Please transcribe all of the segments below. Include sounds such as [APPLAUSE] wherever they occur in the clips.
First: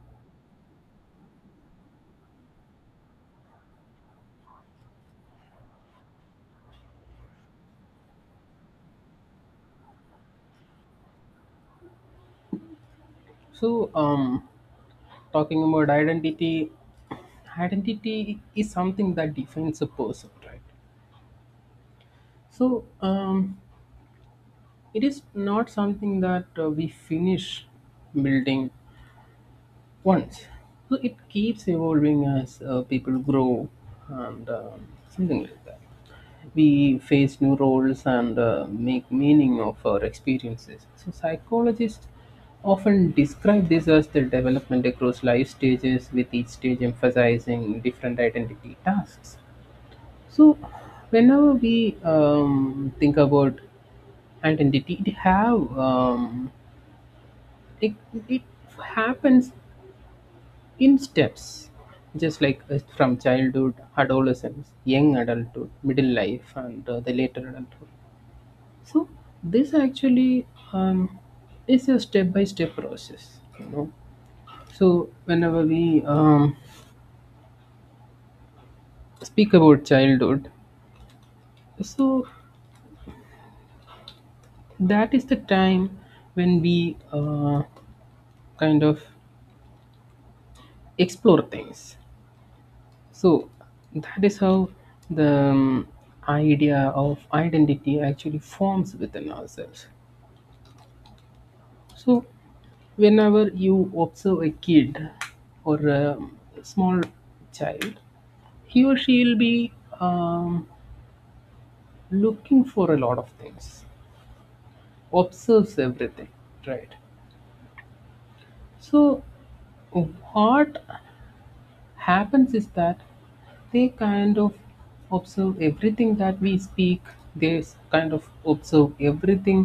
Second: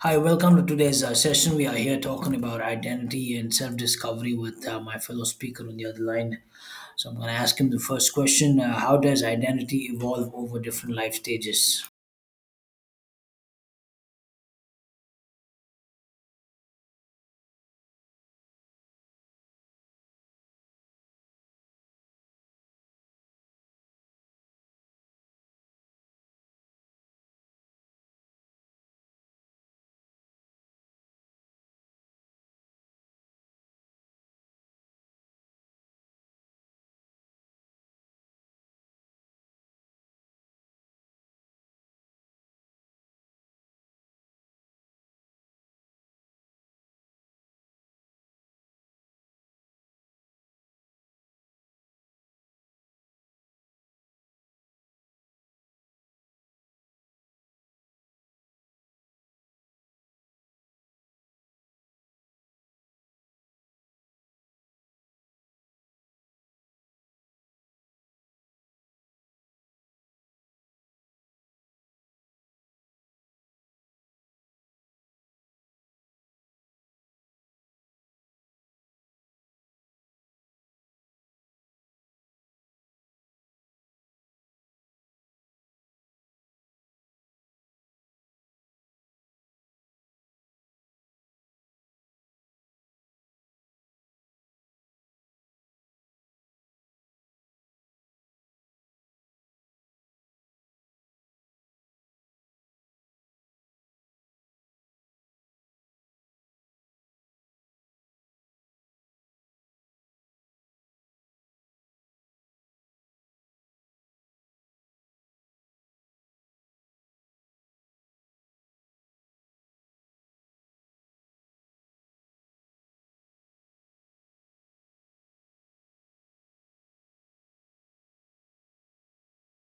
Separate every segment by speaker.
Speaker 1: Hi, welcome to today's session. We are here talking about identity and self discovery with my fellow speaker on the other line. So, I'm going to ask him the first question how does identity evolve over different life stages?
Speaker 2: So, um, talking about identity, identity is something that defines a person, right? So, um, it is not something that we finish building once. So it keeps evolving as people grow and something like that. We face new roles and make meaning of our experiences. So psychologists often describe this as the development across life stages, with each stage emphasizing different identity tasks. So whenever we think about identity, it have it, it happens in steps just like from childhood, adolescence, young adulthood, middle life, and the later adulthood. So this actually um, is a step by step process, you know. So whenever we speak about childhood, so that is the time when we kind of explore things. So that is how the idea of identity actually forms within ourselves. So whenever you observe a kid or a small child, he or she will be um, looking for a lot of things, observes everything, right? So, what happens is that they kind of observe everything that we speak, kind of observe everything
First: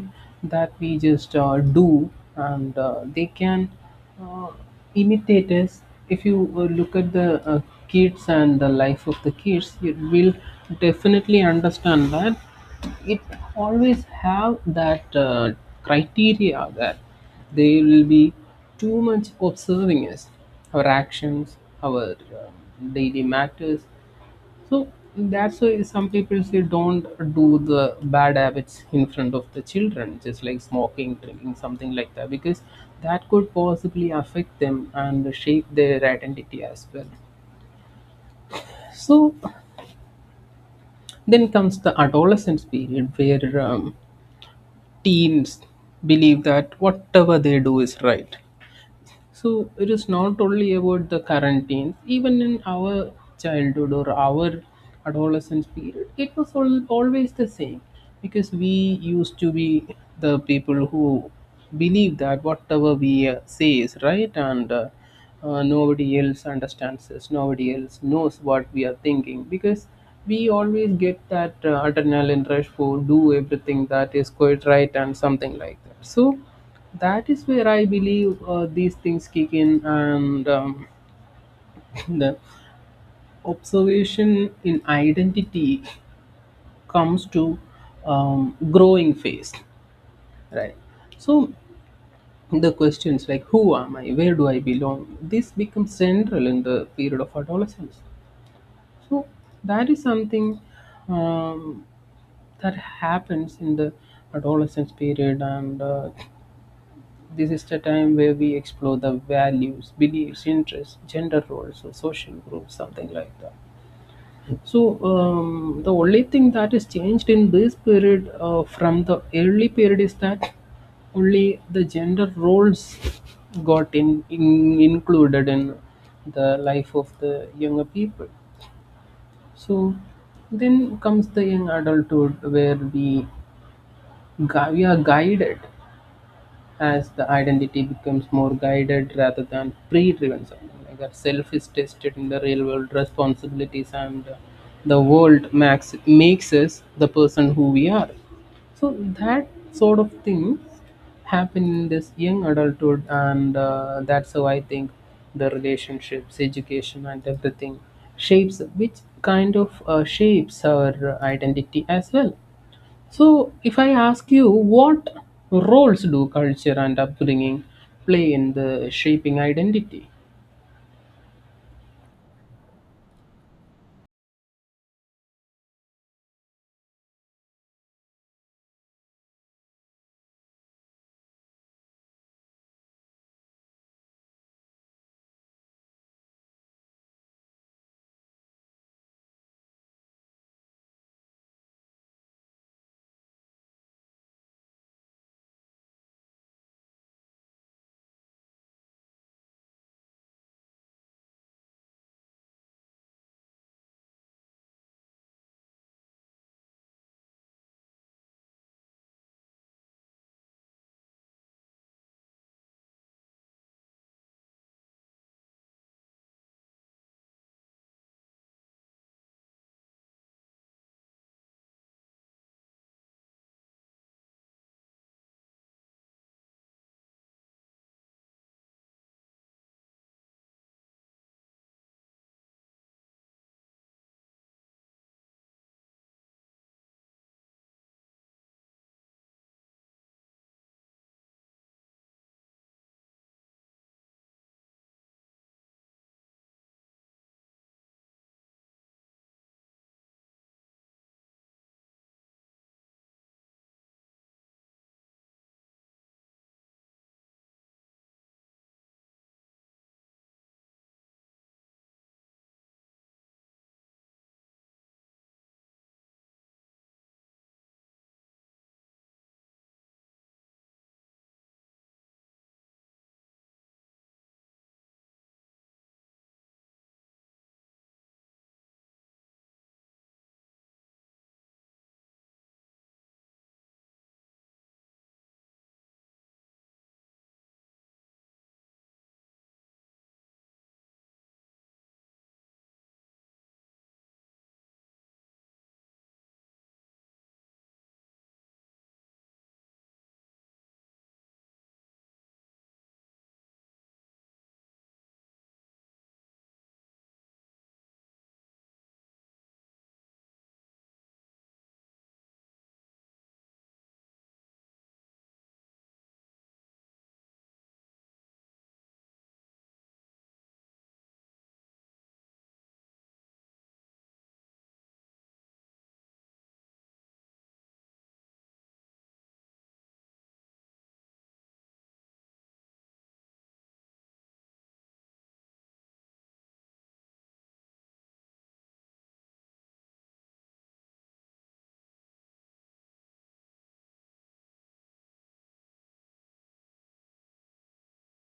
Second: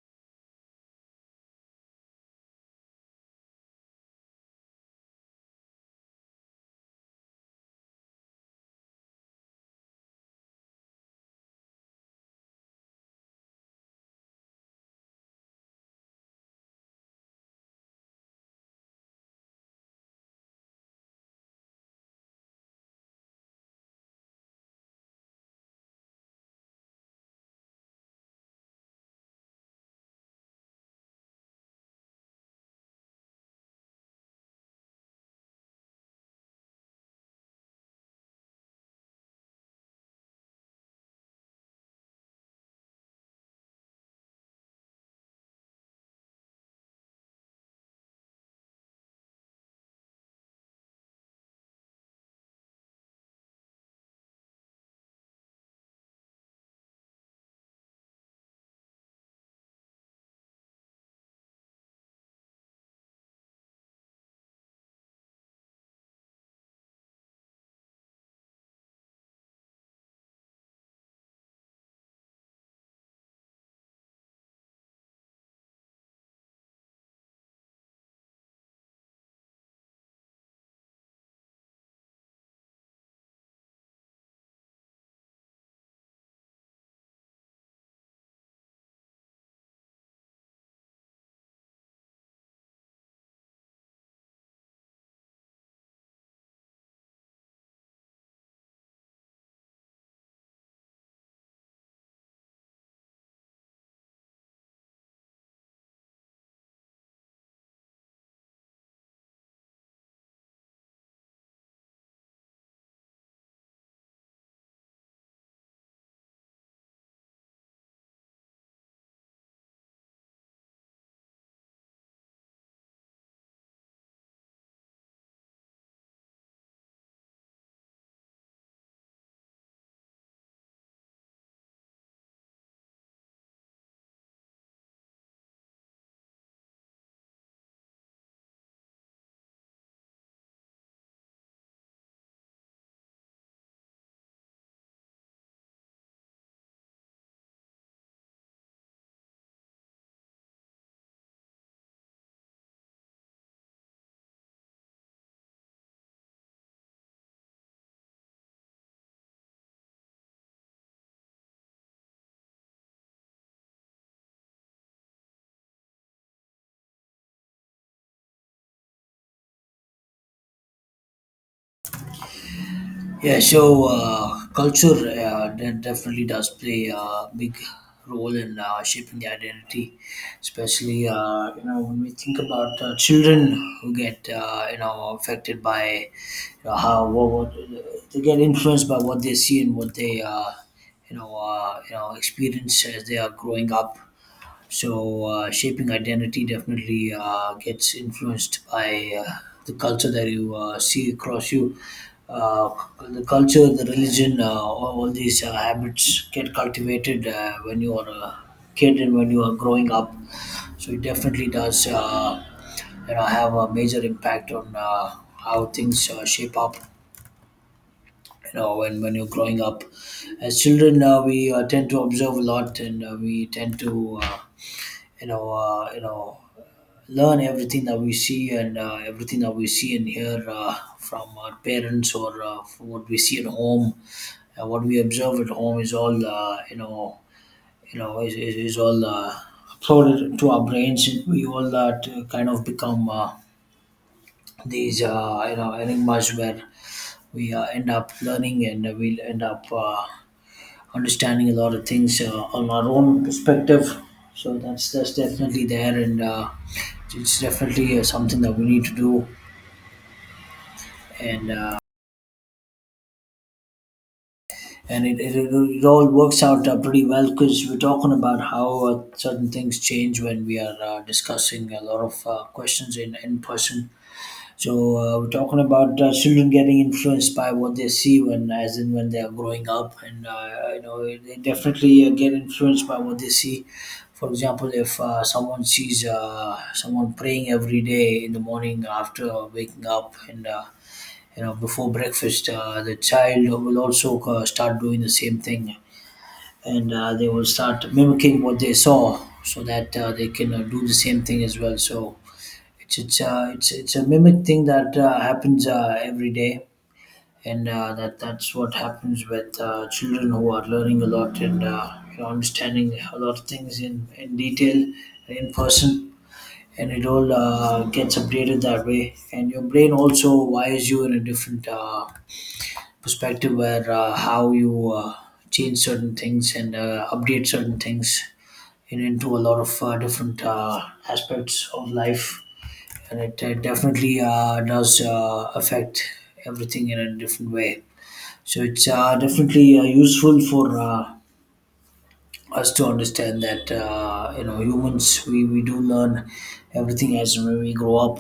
Speaker 2: that we just do, and uh, they can uh, imitate us. If you look at the kids and the life of the kids, you will definitely understand that it always have that criteria that they will be too much observing us, our actions, our um, daily matters. So that's why some people say don't do the bad habits in front of the children, just like smoking, drinking, something like that, because that could possibly affect them and shape their identity as well. So then comes the adolescence period where teens believe that whatever they do is right. So it is not only about the quarantines, even in our childhood or our adolescence period, it was all, always the same, because we used to be the people who believe that whatever we say is right, and nobody else understands us, nobody else knows what we are thinking, because we always get that adrenaline rush for do everything that is quite right and something like that. So that is where I believe these things kick in, and [LAUGHS] the observation in identity comes to growing phase, right? So the questions like who am I, where do I belong, this becomes central in the period of adolescence. So that is something um, that happens in the adolescence period, and this is the time where we explore the values, beliefs, interests, gender roles, or social groups, something like that. The only thing that is changed in this period from the early period is that only the gender roles got in, included in the life of the younger people. So, then comes the young adulthood where we are guided, as the identity becomes more guided rather than pre-driven, something like that. Self is tested in the real world responsibilities, and the world max makes us the person who we are. So that sort of things happen in this young adulthood, and that's how I think the relationships, education, and everything shapes, which kind of shapes our identity as well. So, if I ask you, what roles do culture and upbringing play in the shaping identity?
Speaker 1: Yeah, so culture definitely does play a big role in shaping the identity, especially you know when we think about children who get you know affected by you know, what they get influenced by what they see and what they you know experience as they are growing up. So shaping identity definitely gets influenced by the culture that you see across you. Uh, the culture, the religion, all these habits get cultivated when you are a kid and when you are growing up. So it definitely does, you know, have a major impact on how things shape up. You know, when you're growing up, as children, we tend to observe a lot, and we tend to, you know, uh, you know, learn everything that we see and everything that we see and hear from our parents or from what we see at home and what we observe at home is all is all uploaded to our brains and we all to kind of become these you know enigmas where we end up learning and we end up understanding a lot of things on our own perspective so that's definitely there and it's definitely something that we need to do and it all works out pretty well because we're talking about how certain things change when we are discussing a lot of questions in person. So we're talking about children getting influenced by what they see as in when they are growing up, and you know they definitely get influenced by what they see. For example, if someone sees someone praying every day in the morning after waking up and you know before breakfast the child will also start doing the same thing and they will start mimicking what they saw so that they can do the same thing as well so it's a mimic thing that happens every day and that that's what happens with children who are learning a lot and you know, understanding a lot of things in detail in person and it all gets updated that way and your brain also wires you in a different perspective where how you change certain things and update certain things into a lot of different aspects of life and it definitely does affect everything in a different way so it's definitely useful for us to understand that you know humans we do learn everything as we grow up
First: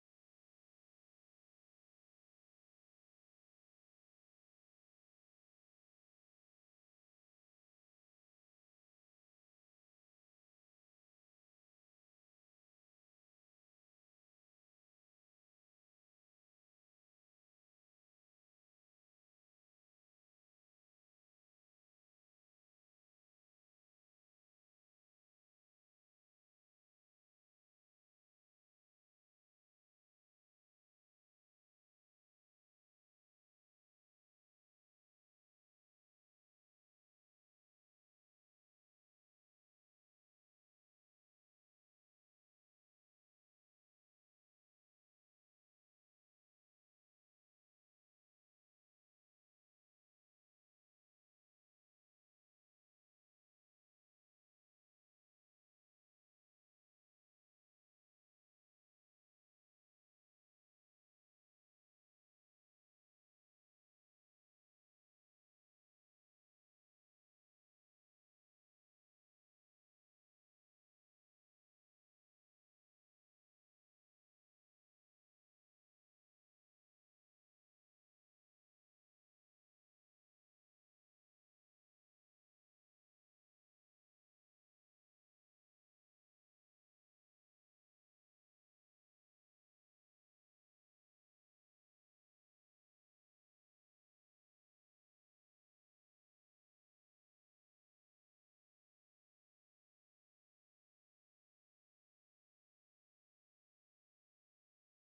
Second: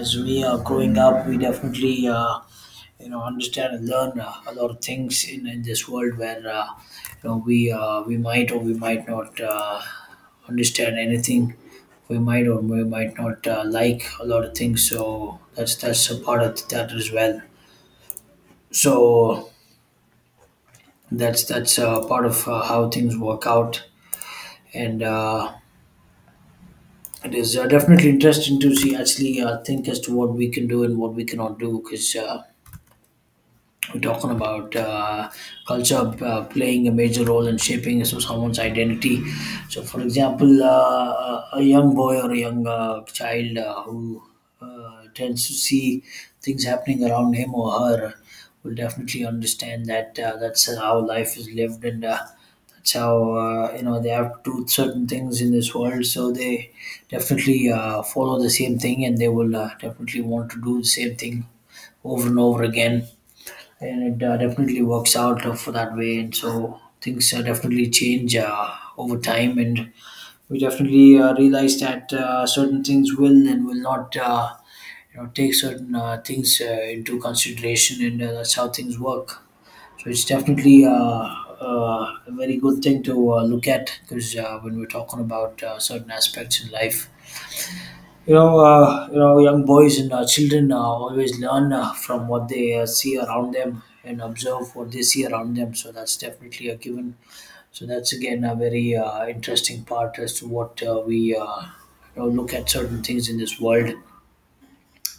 Speaker 1: as we are growing up we definitely you know understand and learn a lot of things in this world where you know we might or we might not understand anything we might or we might not like a lot of things so that's a part of that as well so that's part of how things work out and it is definitely interesting to see actually think as to what we can do and what we cannot do because we're talking about culture playing a major role in shaping so someone's identity. So, for example, a young boy or a young child who tends to see things happening around him or her will definitely understand that that's how life is lived and that's how you know they have to do certain things in this world. So they definitely follow the same thing and they will definitely want to do the same thing over and over again and it definitely works out for that way and so things definitely change over time and we definitely realize that certain things will and will not you know take certain things into consideration and that's how things work so it's definitely a very good thing to look at because when we're talking about certain aspects in life you know, young boys and children always learn from what they see around them and observe what they see around them. So that's definitely a given. So that's again a very interesting part as to what we you know, look at certain things in this world,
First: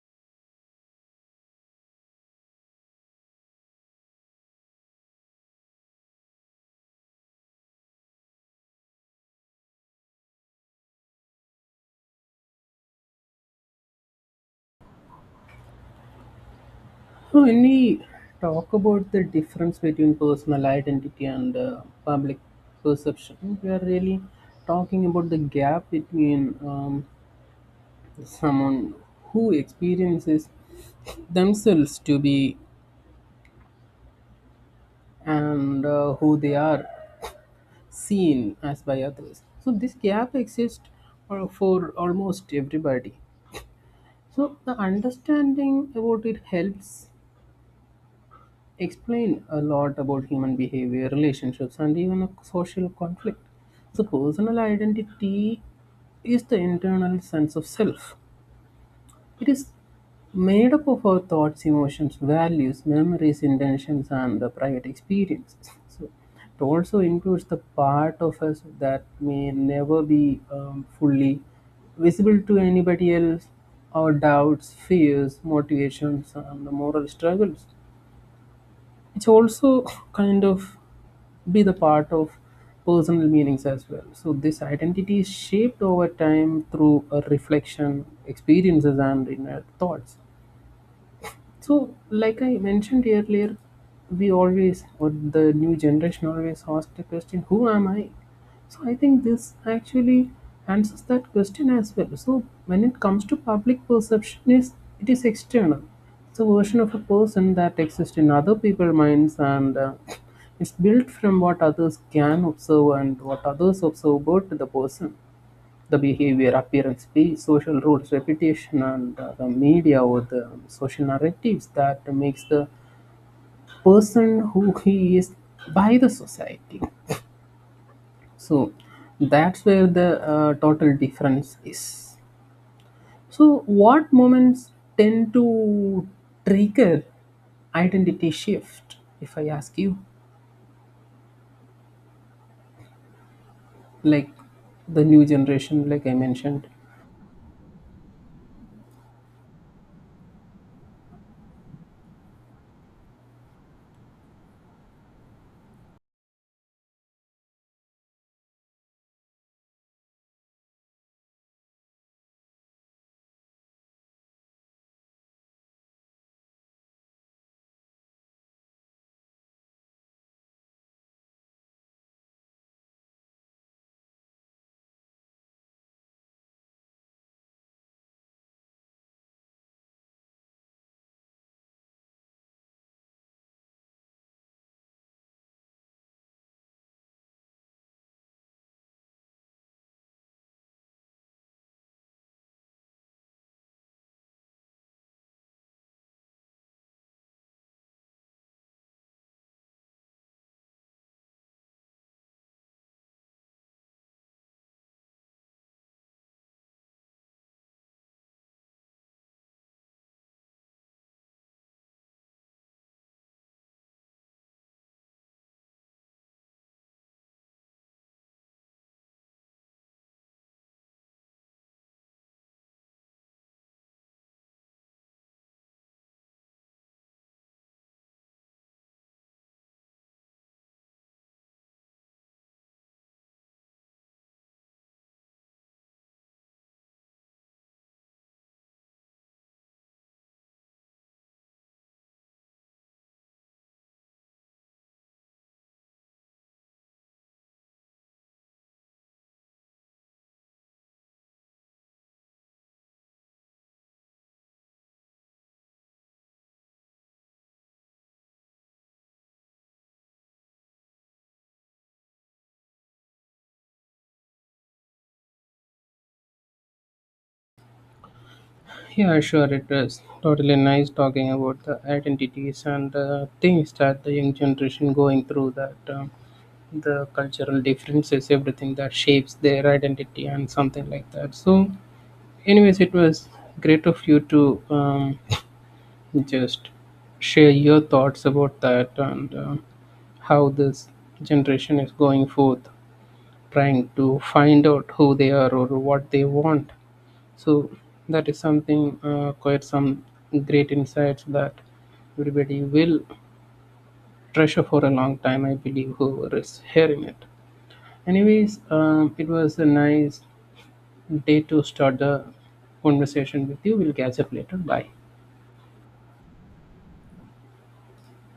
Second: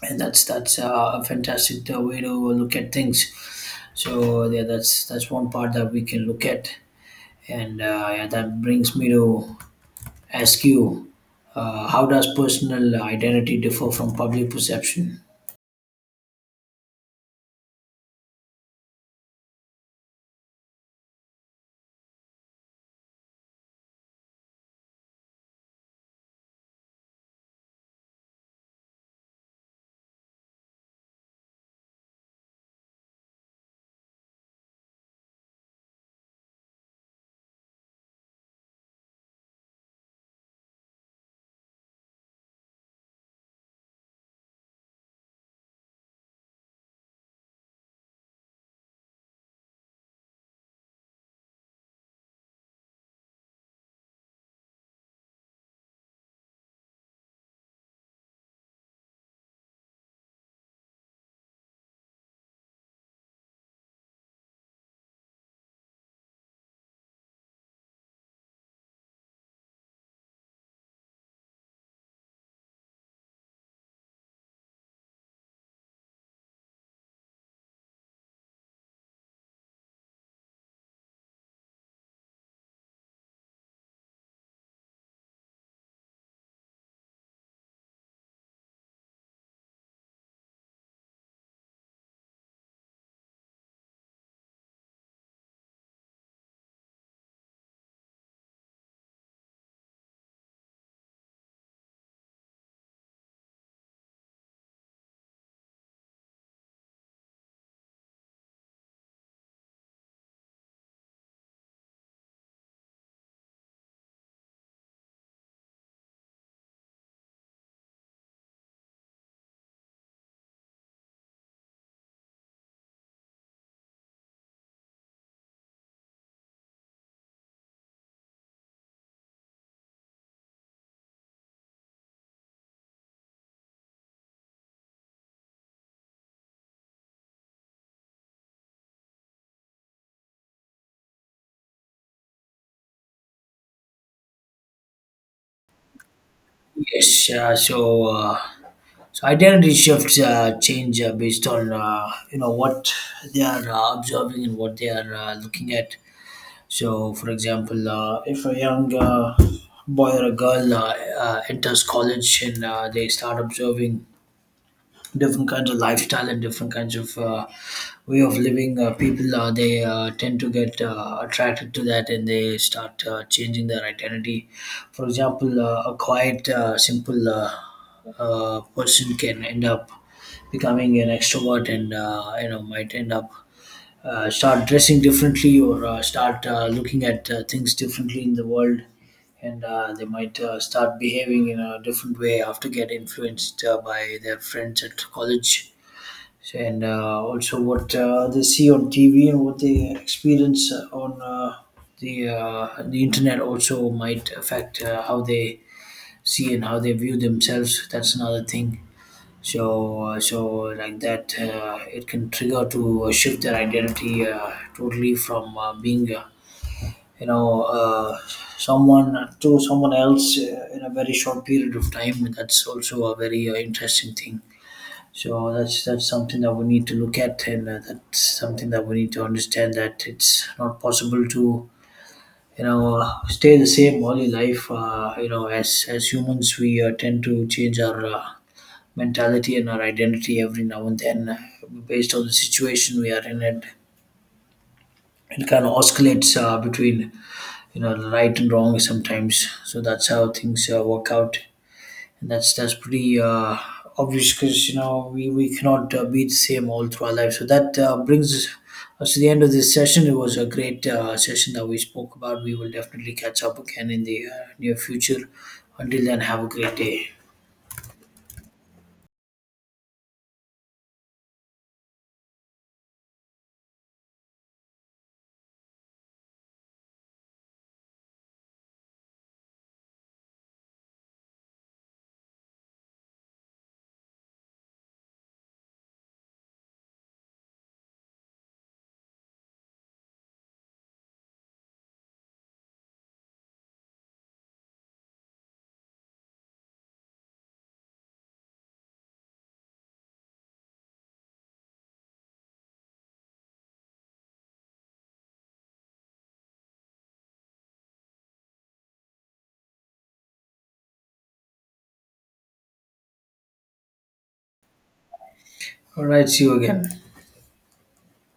Speaker 1: and that's a fantastic way to look at things. So yeah, that's one part that we can look at, and yeah, that brings me to Askew, how does personal identity differ from public perception?
Speaker 2: So, when we talk about the difference between personal identity and public perception, we are really talking about the gap between someone who experiences themselves to be and who they are seen as by others. So, this gap exists for almost everybody. So the understanding about it helps explain a lot about human behavior, relationships, and even a social conflict. So personal identity is the internal sense of self, it is made up of our thoughts, emotions, values, memories, intentions, and the private experiences. So it also includes the part of us that may never be fully visible to anybody else, our doubts, fears, motivations, and the moral struggles, which also [COUGHS] [LAUGHS] kind of be the part of personal meanings as well. So this identity is shaped over time through a reflection, experiences, and inner thoughts. So, like I mentioned earlier, we always, or the new generation always asks the question, who am I? So, I think this actually answers that question as well. So, when it comes to public perception, is it is external. It's a version of a person that exists in other people's minds, and it's built from what others can observe and what others observe about the person, the behavior, appearance, the social rules, reputation, and the media or the social narratives that makes the person who he is by the society. So that's where the total difference is. So what moments tend to trigger identity shift? If I ask you, like the new generation, like I mentioned,
Speaker 1: Yes, so identity shifts change based on you know what they are observing and what they are looking at. So, for example, if a young boy or a girl enters college and they start observing different kinds of lifestyle and different kinds of way of living. People they tend to get attracted to that, and they start changing their identity. For example, a quiet, simple person can end up becoming an extrovert, and you know might end up start dressing differently or start looking at things differently in the world and they might start behaving in a different way after get influenced by their friends at college. So, and also what they see on TV and what they experience on the internet also might affect how they see and how they view themselves, that's another thing. So, so like that, it can trigger to shift their identity totally from being, you know, uh, someone to someone else in a very short period of time. That's also a very interesting thing. So that's something that we need to look at, and that's something that we need to understand that it's not possible to you know stay the same all your life. You know, as humans, we tend to change our mentality and our identity every now and then based on the situation we are in it, it kind of oscillates between you know the right and wrong sometimes so that's how things work out and that's pretty obvious because you know we cannot be the same all through our life so that brings us to the end of this session. It was a great session that we spoke about. We will definitely catch up again in the near future. Until then have a great day.
Speaker 2: yeah, sure. It was totally nice talking about the identities and things that the young generation going through, that the cultural differences, everything that shapes their identity and something like that. So, anyways, it was great of you to [LAUGHS] just share your thoughts about that, and how this generation is going forth trying to find out who they are or what they want. So that is something quite some great insights that everybody will treasure for a long time. I believe whoever is hearing it. Anyways, it was a nice day to start the conversation with you. We'll catch up later. Bye.
Speaker 1: All right, see you again.